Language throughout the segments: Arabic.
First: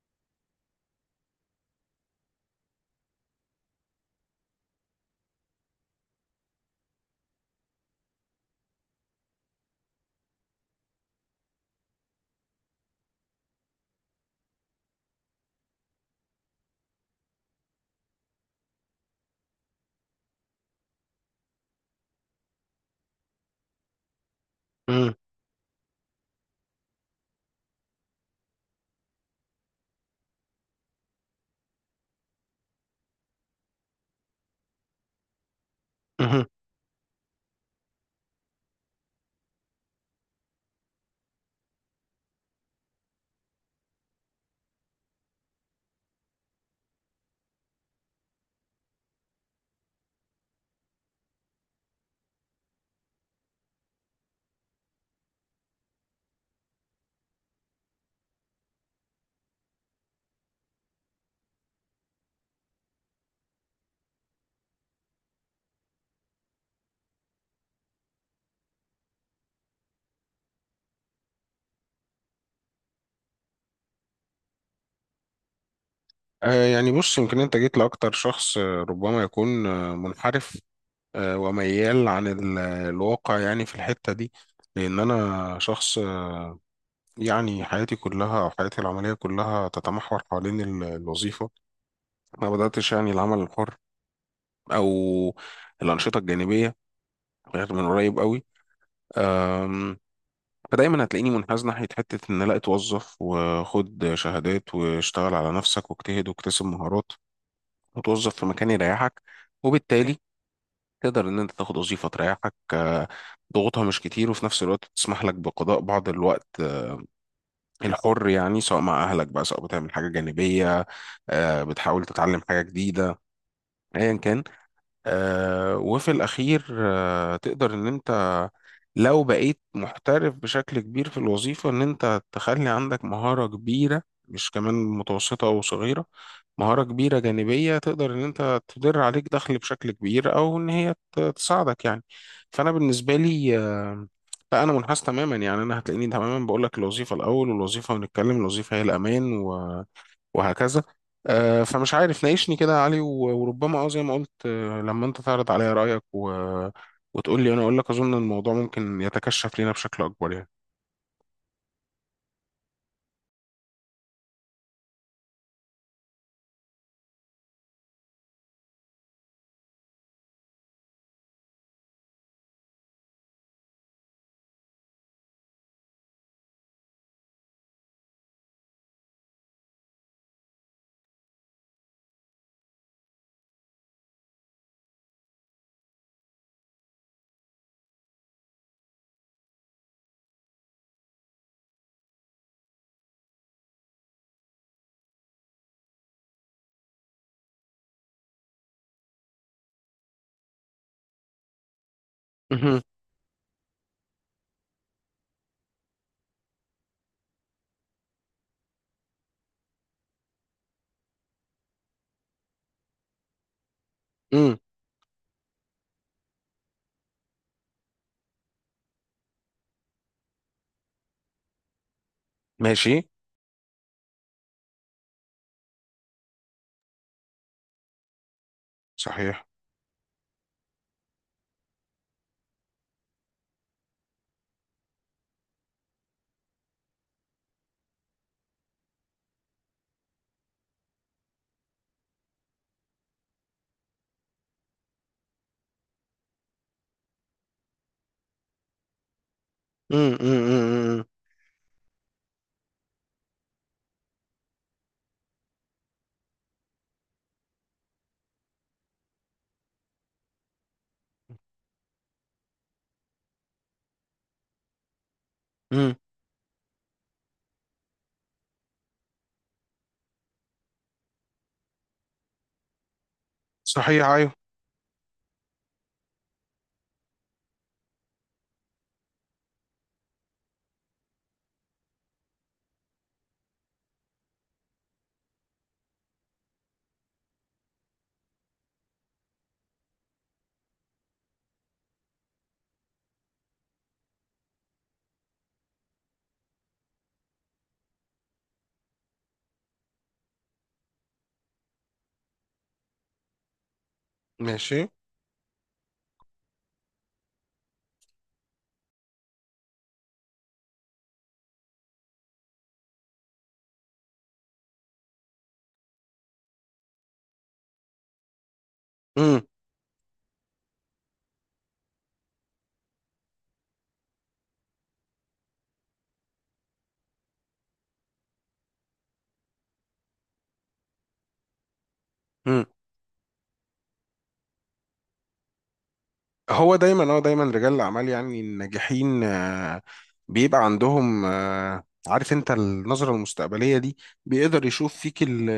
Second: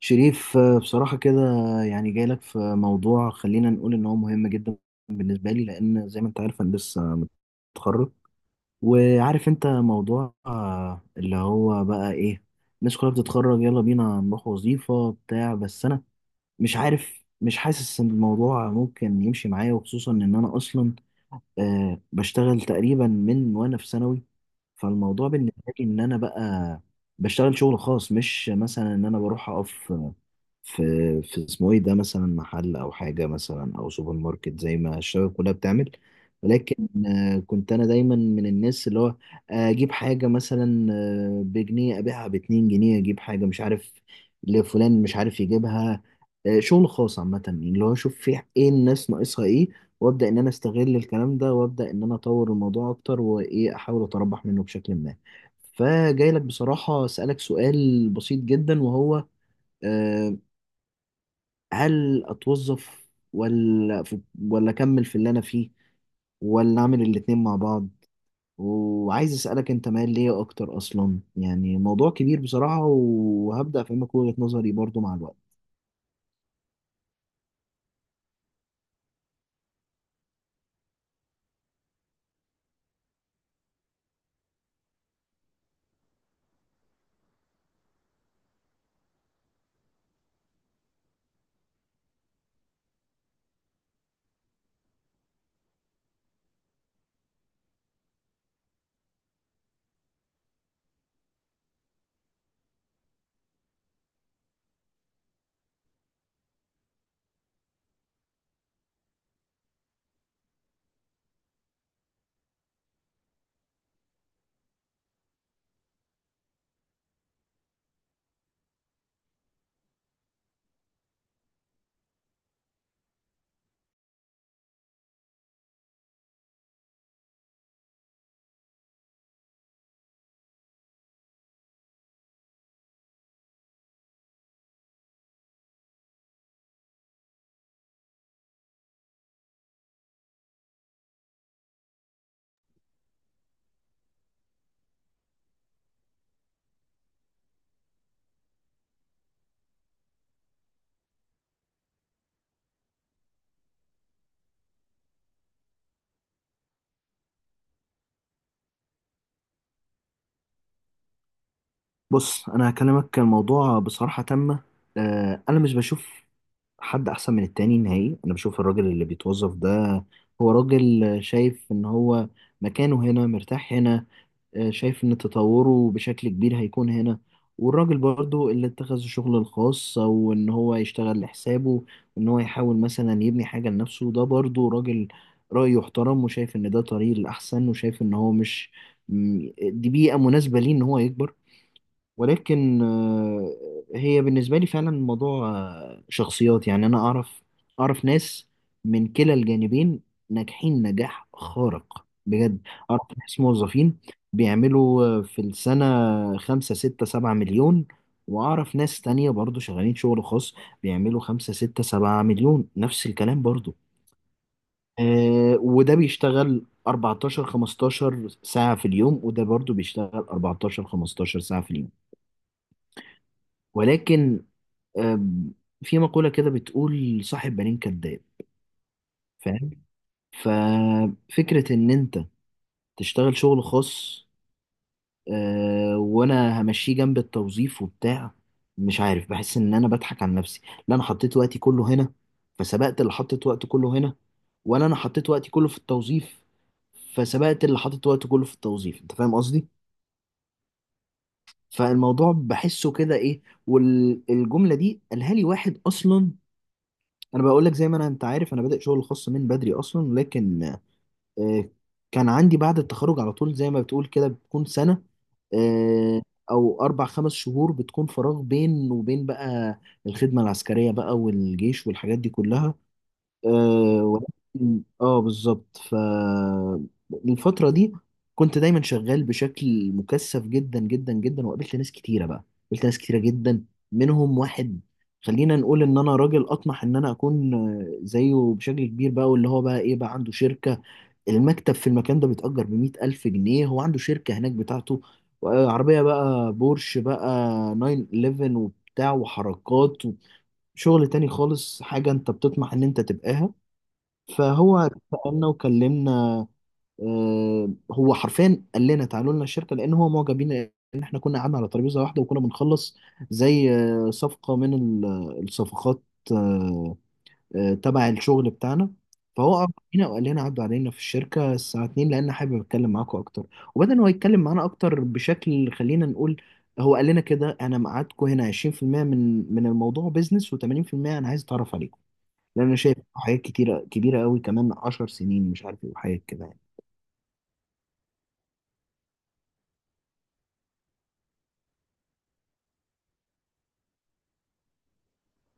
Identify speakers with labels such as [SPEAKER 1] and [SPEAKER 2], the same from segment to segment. [SPEAKER 1] شريف، بصراحة كده، يعني جاي لك في موضوع خلينا نقول إن هو مهم جدا بالنسبة لي، لأن زي ما أنت عارف أنا لسه متخرج. وعارف أنت موضوع اللي هو بقى إيه، الناس كلها بتتخرج يلا بينا نروح وظيفة بتاع، بس أنا مش عارف، مش حاسس إن الموضوع ممكن يمشي معايا، وخصوصا إن أنا أصلا بشتغل تقريبا من وأنا في ثانوي.
[SPEAKER 2] مم.
[SPEAKER 1] فالموضوع بالنسبة لي إن أنا بقى بشتغل شغل خاص، مش مثلا إن أنا بروح أقف في في اسمه ايه ده، مثلا محل او حاجه مثلا او سوبر ماركت زي ما الشباب كلها بتعمل،
[SPEAKER 2] مهم.
[SPEAKER 1] ولكن كنت انا دايما من الناس اللي هو اجيب حاجه مثلا بجنيه ابيعها باتنين جنيه، اجيب حاجه مش عارف لفلان مش عارف يجيبها. شغل خاص عامه، يعني اللي هو اشوف في ايه، الناس ناقصها ايه، وابدا ان انا استغل الكلام ده، وابدا ان انا اطور الموضوع اكتر، وايه، احاول اتربح منه بشكل ما. فجاي لك بصراحه اسالك سؤال بسيط جدا، وهو آه، هل اتوظف، ولا اكمل في اللي انا فيه، ولا اعمل الاتنين مع بعض؟ وعايز اسالك انت مايل ليه اكتر اصلا، يعني موضوع كبير بصراحه، وهبدا افهمك وجهه نظري برضو مع الوقت.
[SPEAKER 2] يعني بص، يمكن انت جيت لاكتر شخص، ربما يكون منحرف، وميال عن الواقع يعني في الحتة دي. لان انا شخص، يعني حياتي كلها او حياتي العملية كلها تتمحور حوالين الوظيفة. ما بدأتش يعني العمل الحر او الأنشطة الجانبية غير من قريب قوي. آم، فدايما هتلاقيني منحاز ناحية حتة ان لا اتوظف، وخد شهادات واشتغل على نفسك واجتهد واكتسب مهارات، وتوظف في مكان يريحك. وبالتالي تقدر ان انت تاخد وظيفة تريحك، ضغوطها مش كتير، وفي نفس الوقت تسمح لك بقضاء بعض الوقت الحر، يعني سواء مع اهلك بقى، سواء بتعمل حاجة جانبية، بتحاول تتعلم حاجة جديدة ايا كان. وفي الأخير تقدر إن أنت لو بقيت محترف بشكل كبير في الوظيفة، إن أنت تخلي عندك مهارة كبيرة، مش كمان متوسطة أو صغيرة، مهارة كبيرة جانبية تقدر إن أنت تدر عليك دخل بشكل كبير، أو إن هي تساعدك يعني. فأنا بالنسبة لي لا، أنا منحاز تماما، يعني أنا هتلاقيني تماما بقول لك الوظيفة الأول، والوظيفة ونتكلم الوظيفة هي الأمان وهكذا. فمش عارف، ناقشني كده يا علي وربما زي ما قلت لما انت تعرض عليا رأيك وتقول لي، انا اقول لك اظن الموضوع ممكن يتكشف لينا بشكل اكبر يعني.
[SPEAKER 1] بص، انا هكلمك كان الموضوع بصراحه تامه، انا مش بشوف حد احسن من التاني نهائي. انا بشوف الراجل اللي بيتوظف ده هو راجل شايف ان هو مكانه هنا، مرتاح هنا، شايف إن تطوره بشكل كبير هيكون هنا. والراجل برضو اللي اتخذ الشغل الخاص، أو إن هو يشتغل لحسابه، وإن هو يحاول مثلا يبني حاجة لنفسه، ده برضو راجل رأيه يحترم، وشايف إن ده طريق الأحسن، وشايف إن هو مش، دي بيئة مناسبة ليه إن هو يكبر. ولكن هي بالنسبة لي فعلا الموضوع شخصيات. يعني أنا أعرف ناس من كلا الجانبين ناجحين نجاح خارق بجد.
[SPEAKER 2] مهم.
[SPEAKER 1] أعرف ناس موظفين بيعملوا في السنة 5 6 7 مليون، وأعرف ناس تانية برضو شغالين شغل خاص بيعملوا 5 6 7 مليون نفس الكلام برضو.
[SPEAKER 2] مم.
[SPEAKER 1] وده بيشتغل 14 15 ساعة في اليوم، وده برضو بيشتغل 14 15 ساعة في اليوم،
[SPEAKER 2] ماشي.
[SPEAKER 1] ولكن أم، في مقولة كده بتقول صاحب بالين كداب،
[SPEAKER 2] صحيح.
[SPEAKER 1] فاهم؟ ففكرة إن أنت تشتغل شغل خاص، وأنا همشيه جنب التوظيف وبتاع، مش عارف، بحس إن أنا بضحك على نفسي. لا أنا حطيت وقتي كله هنا فسبقت اللي حطيت وقته كله هنا، ولا أنا حطيت وقتي كله في التوظيف فسبقت اللي حطيت وقته كله في التوظيف. أنت فاهم قصدي؟
[SPEAKER 2] مم. مم. مم. مم.
[SPEAKER 1] فالموضوع بحسه كده إيه، والجملة دي قالها لي واحد أصلا. انا بقول لك، زي ما انت عارف، انا بادئ شغل خاص من بدري اصلا، لكن آه، كان عندي بعد التخرج على طول، زي ما بتقول كده، بتكون سنة
[SPEAKER 2] مم.
[SPEAKER 1] آه، او 4 5 شهور بتكون فراغ بين وبين، بقى الخدمة العسكرية بقى والجيش والحاجات دي كلها.
[SPEAKER 2] صحيح. ايوه.
[SPEAKER 1] ولكن بالظبط، فالفترة دي كنت دايما شغال بشكل مكثف جدا جدا جدا، وقابلت ناس كتيرة بقى، قابلت ناس كتيرة جدا، منهم واحد خلينا نقول ان انا راجل اطمح ان انا اكون زيه بشكل كبير بقى، واللي هو بقى ايه بقى عنده شركة، المكتب في المكان ده بيتأجر بـ100 ألف جنيه، هو عنده شركة هناك بتاعته. عربية بقى، بورش بقى، 911 وبتاع وحركات، وشغل تاني خالص، حاجة انت بتطمح ان انت تبقاها.
[SPEAKER 2] ماشي.
[SPEAKER 1] فهو سألنا وكلمنا، هو حرفيا قال لنا تعالوا لنا الشركة، لأن هو معجب بينا إن إحنا كنا قعدنا على ترابيزة واحدة وكنا بنخلص زي صفقة من الصفقات آه، تبع الشغل بتاعنا.
[SPEAKER 2] مم.
[SPEAKER 1] فهو أعجب بينا وقال لنا عدوا علينا في الشركة الساعة 2، لأن حابب أتكلم معاكم أكتر. وبدأ إن هو يتكلم معانا أكتر بشكل، خلينا نقول، هو قال لنا كده: أنا ميعادكم هنا 20% من الموضوع بيزنس، و80% أنا عايز أتعرف عليكم،
[SPEAKER 2] مم.
[SPEAKER 1] لان انا شايف حاجات كتيره كبيره قوي كمان 10 سنين، مش عارف ايه، وحاجات كده يعني.
[SPEAKER 2] هو دايما رجال الاعمال، يعني الناجحين، بيبقى عندهم عارف انت النظرة المستقبلية دي، بيقدر يشوف فيك ال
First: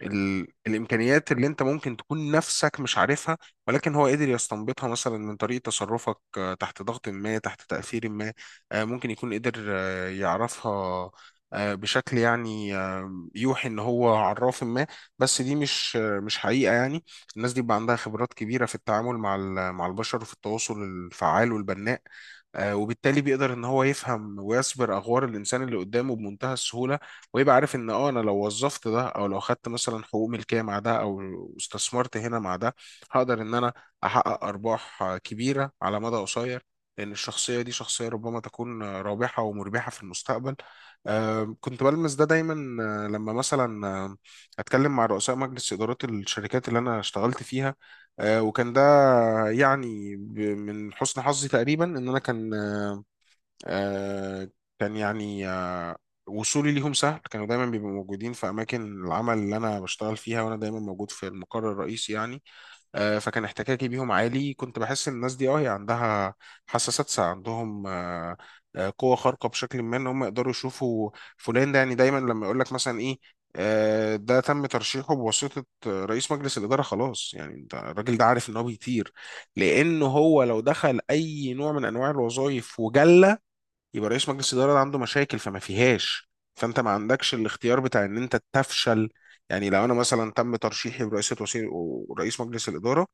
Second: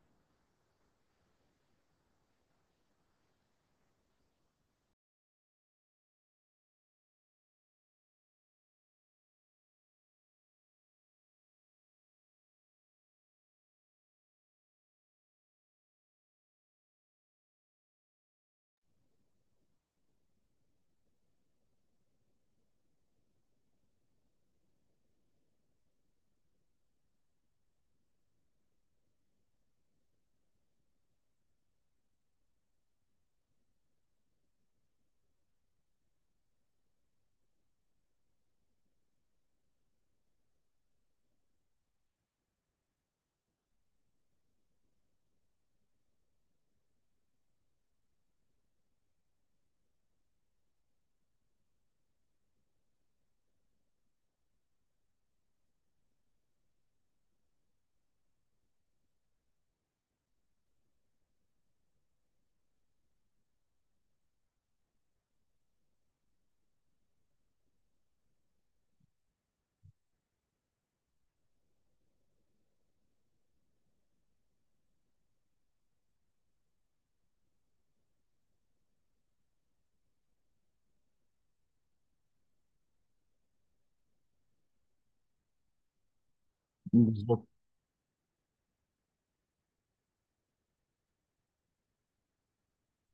[SPEAKER 2] ال... الامكانيات اللي انت ممكن تكون نفسك مش عارفها، ولكن هو قدر يستنبطها مثلا من طريقه تصرفك، تحت ضغط ما، تحت تاثير ما، ممكن يكون قدر يعرفها بشكل يعني يوحي ان هو عراف ما. بس دي مش حقيقه، يعني الناس دي بيبقى عندها خبرات كبيره في التعامل مع مع البشر، وفي التواصل الفعال والبناء، وبالتالي بيقدر ان هو يفهم ويسبر اغوار الانسان اللي قدامه بمنتهى السهوله. ويبقى عارف ان انا لو وظفت ده، او لو خدت مثلا حقوق ملكيه مع ده، او استثمرت هنا مع ده، هقدر ان انا احقق ارباح كبيره على مدى قصير، لان الشخصيه دي شخصيه ربما تكون رابحه ومربحه في المستقبل. كنت بلمس ده دايما، لما مثلا اتكلم مع رؤساء مجلس ادارات الشركات اللي انا اشتغلت فيها، وكان ده يعني من حسن حظي تقريبا ان انا كان آه، كان يعني وصولي ليهم سهل، كانوا دايما بيبقوا موجودين في اماكن العمل اللي انا بشتغل فيها، وانا دايما موجود في المقر الرئيسي يعني. فكان احتكاكي بيهم عالي، كنت بحس ان الناس دي هي عندها حساسات، عندهم قوة خارقة بشكل ما ان هم يقدروا يشوفوا فلان ده، يعني دايما لما يقول لك مثلا ايه ده تم ترشيحه بواسطة رئيس مجلس الإدارة، خلاص يعني انت الراجل ده عارف ان هو بيطير. لأنه هو لو دخل أي نوع من أنواع الوظائف وجلة، يبقى رئيس مجلس الإدارة ده عنده مشاكل فما فيهاش، فأنت ما عندكش
[SPEAKER 1] بالظبط،
[SPEAKER 2] الاختيار بتاع إن أنت تفشل. يعني لو أنا مثلا تم ترشيحي برئاسة وسيط ورئيس مجلس الإدارة،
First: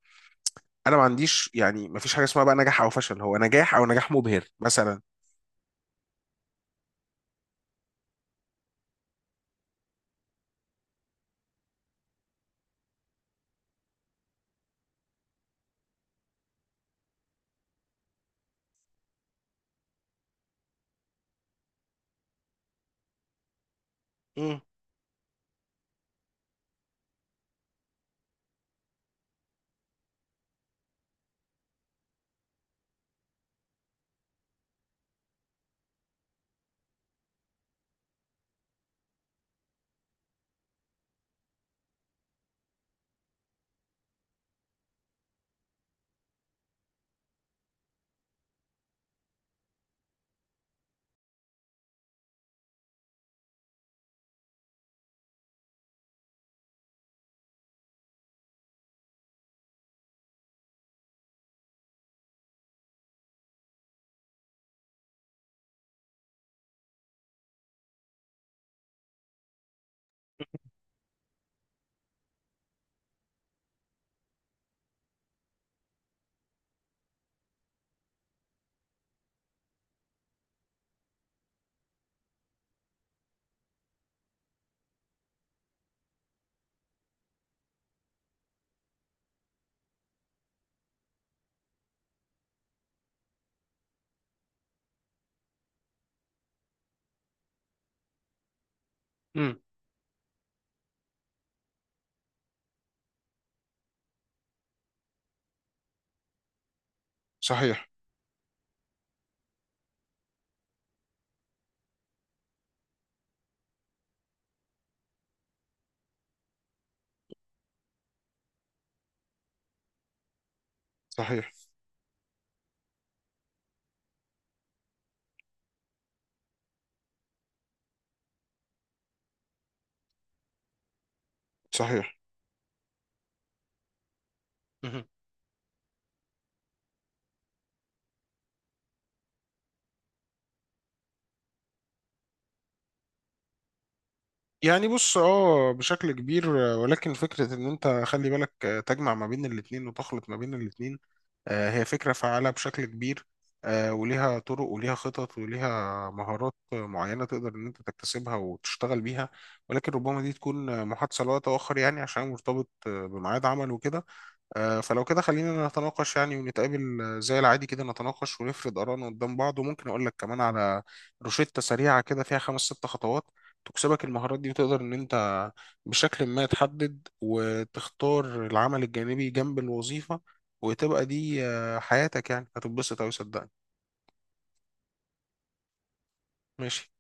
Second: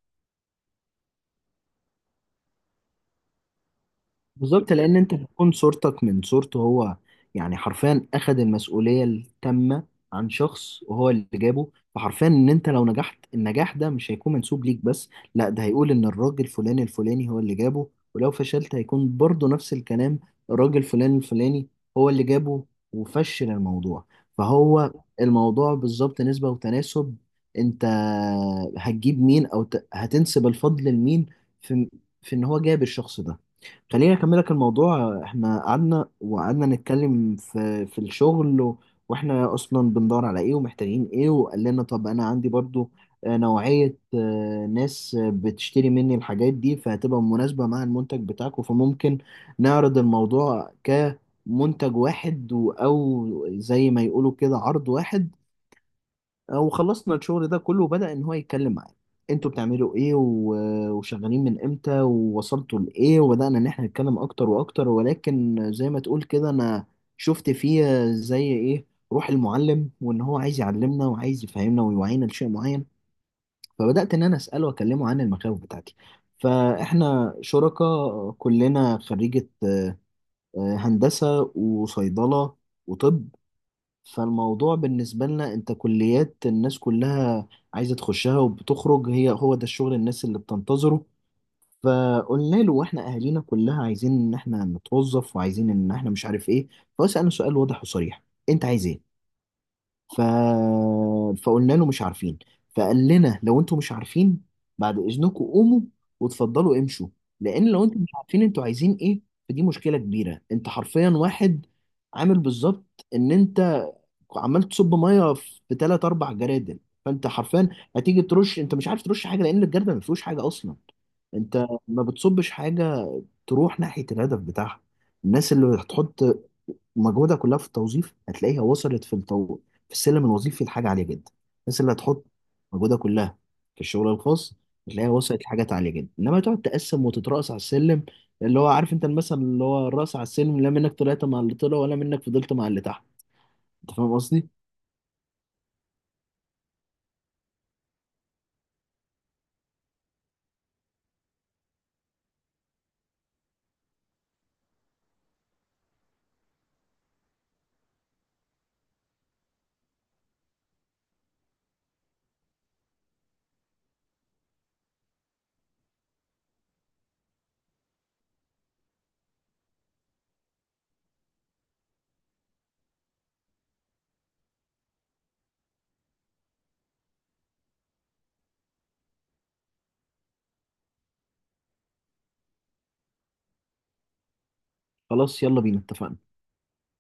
[SPEAKER 2] انا ما عنديش يعني ما فيش حاجه اسمها بقى نجاح او فشل، هو نجاح او نجاح مبهر
[SPEAKER 1] بالظبط، لان
[SPEAKER 2] مثلا.
[SPEAKER 1] انت بتكون صورتك من صورته هو، يعني حرفيا اخد المسؤوليه التامه عن شخص وهو اللي جابه. فحرفيا ان انت لو نجحت النجاح ده مش هيكون منسوب ليك بس، لا، ده هيقول ان الراجل فلاني الفلاني هو اللي جابه، ولو فشلت هيكون برضه نفس الكلام، الراجل فلان الفلاني هو اللي جابه وفشل الموضوع.
[SPEAKER 2] امم.
[SPEAKER 1] فهو الموضوع بالظبط نسبه وتناسب، انت هتجيب مين، او هتنسب الفضل لمين في في ان هو جاب الشخص ده. خليني اكملك الموضوع، احنا قعدنا وقعدنا نتكلم في الشغل واحنا اصلا بندور على ايه ومحتاجين ايه، وقال لنا طب انا عندي برضو نوعية ناس بتشتري مني الحاجات دي، فهتبقى مناسبة مع المنتج بتاعكم، فممكن نعرض الموضوع كمنتج واحد، او زي ما يقولوا كده عرض واحد. وخلصنا الشغل ده كله، وبدأ إن هو يتكلم معايا: انتوا بتعملوا ايه وشغالين من امتى ووصلتوا لايه، وبدأنا ان احنا نتكلم اكتر واكتر. ولكن زي ما تقول كده، انا شفت فيه زي ايه، روح المعلم، وان هو عايز يعلمنا وعايز يفهمنا ويوعينا لشيء معين. فبدأت ان انا اسأله واكلمه عن المخاوف بتاعتي، فاحنا شركاء كلنا خريجة هندسة وصيدلة وطب، فالموضوع بالنسبة لنا، انت كليات الناس كلها عايزة تخشها وبتخرج، هي هو ده الشغل الناس اللي بتنتظره. فقلنا له واحنا اهالينا كلها عايزين ان احنا نتوظف، وعايزين ان احنا مش عارف ايه. فسألنا سؤال واضح وصريح: انت عايز ايه؟
[SPEAKER 2] امم.
[SPEAKER 1] ف... فقلنا له مش عارفين. فقال لنا: لو انتوا مش عارفين، بعد اذنكم قوموا وتفضلوا امشوا، لان لو
[SPEAKER 2] صحيح.
[SPEAKER 1] انتوا مش عارفين انتوا عايزين ايه، فدي مشكله كبيره. انت حرفيا واحد عامل بالظبط ان انت عمال تصب ميه في ثلاث اربع جرادل، فانت حرفيا هتيجي ترش انت مش عارف ترش حاجه، لان الجردل ما فيهوش حاجه اصلا.
[SPEAKER 2] صحيح.
[SPEAKER 1] انت ما بتصبش حاجه تروح ناحيه الهدف بتاعها. الناس اللي هتحط ومجهودها كلها في التوظيف هتلاقيها وصلت في السلم الوظيفي لحاجه عاليه جدا، الناس اللي
[SPEAKER 2] صحيح.
[SPEAKER 1] هتحط مجهودها كلها في الشغل الخاص
[SPEAKER 2] مهم.
[SPEAKER 1] هتلاقيها وصلت لحاجات عاليه جدا. انما تقعد تقسم وتترأس على السلم، اللي هو عارف انت المثل اللي هو الرأس على السلم، لا منك طلعت مع اللي طلع، ولا منك فضلت مع اللي تحت. انت فاهم قصدي؟
[SPEAKER 2] يعني بص بشكل كبير، ولكن فكرة ان انت خلي بالك تجمع ما بين الاتنين وتخلط ما بين الاتنين، هي فكرة فعالة بشكل كبير، وليها طرق وليها خطط وليها مهارات معينة تقدر ان انت تكتسبها وتشتغل بيها. ولكن ربما دي تكون محادثة لوقت آخر، يعني عشان مرتبط بميعاد عمل وكده. فلو كده خلينا نتناقش، يعني ونتقابل زي العادي كده، نتناقش ونفرد آرائنا قدام بعض، وممكن أقول لك كمان على روشتة سريعة كده فيها خمس ست خطوات، تكسبك المهارات دي وتقدر إن أنت بشكل ما تحدد وتختار العمل الجانبي جنب الوظيفة، وتبقى دي حياتك، يعني هتتبسط أوي صدقني.
[SPEAKER 1] خلاص، يلا بينا، اتفقنا.
[SPEAKER 2] ماشي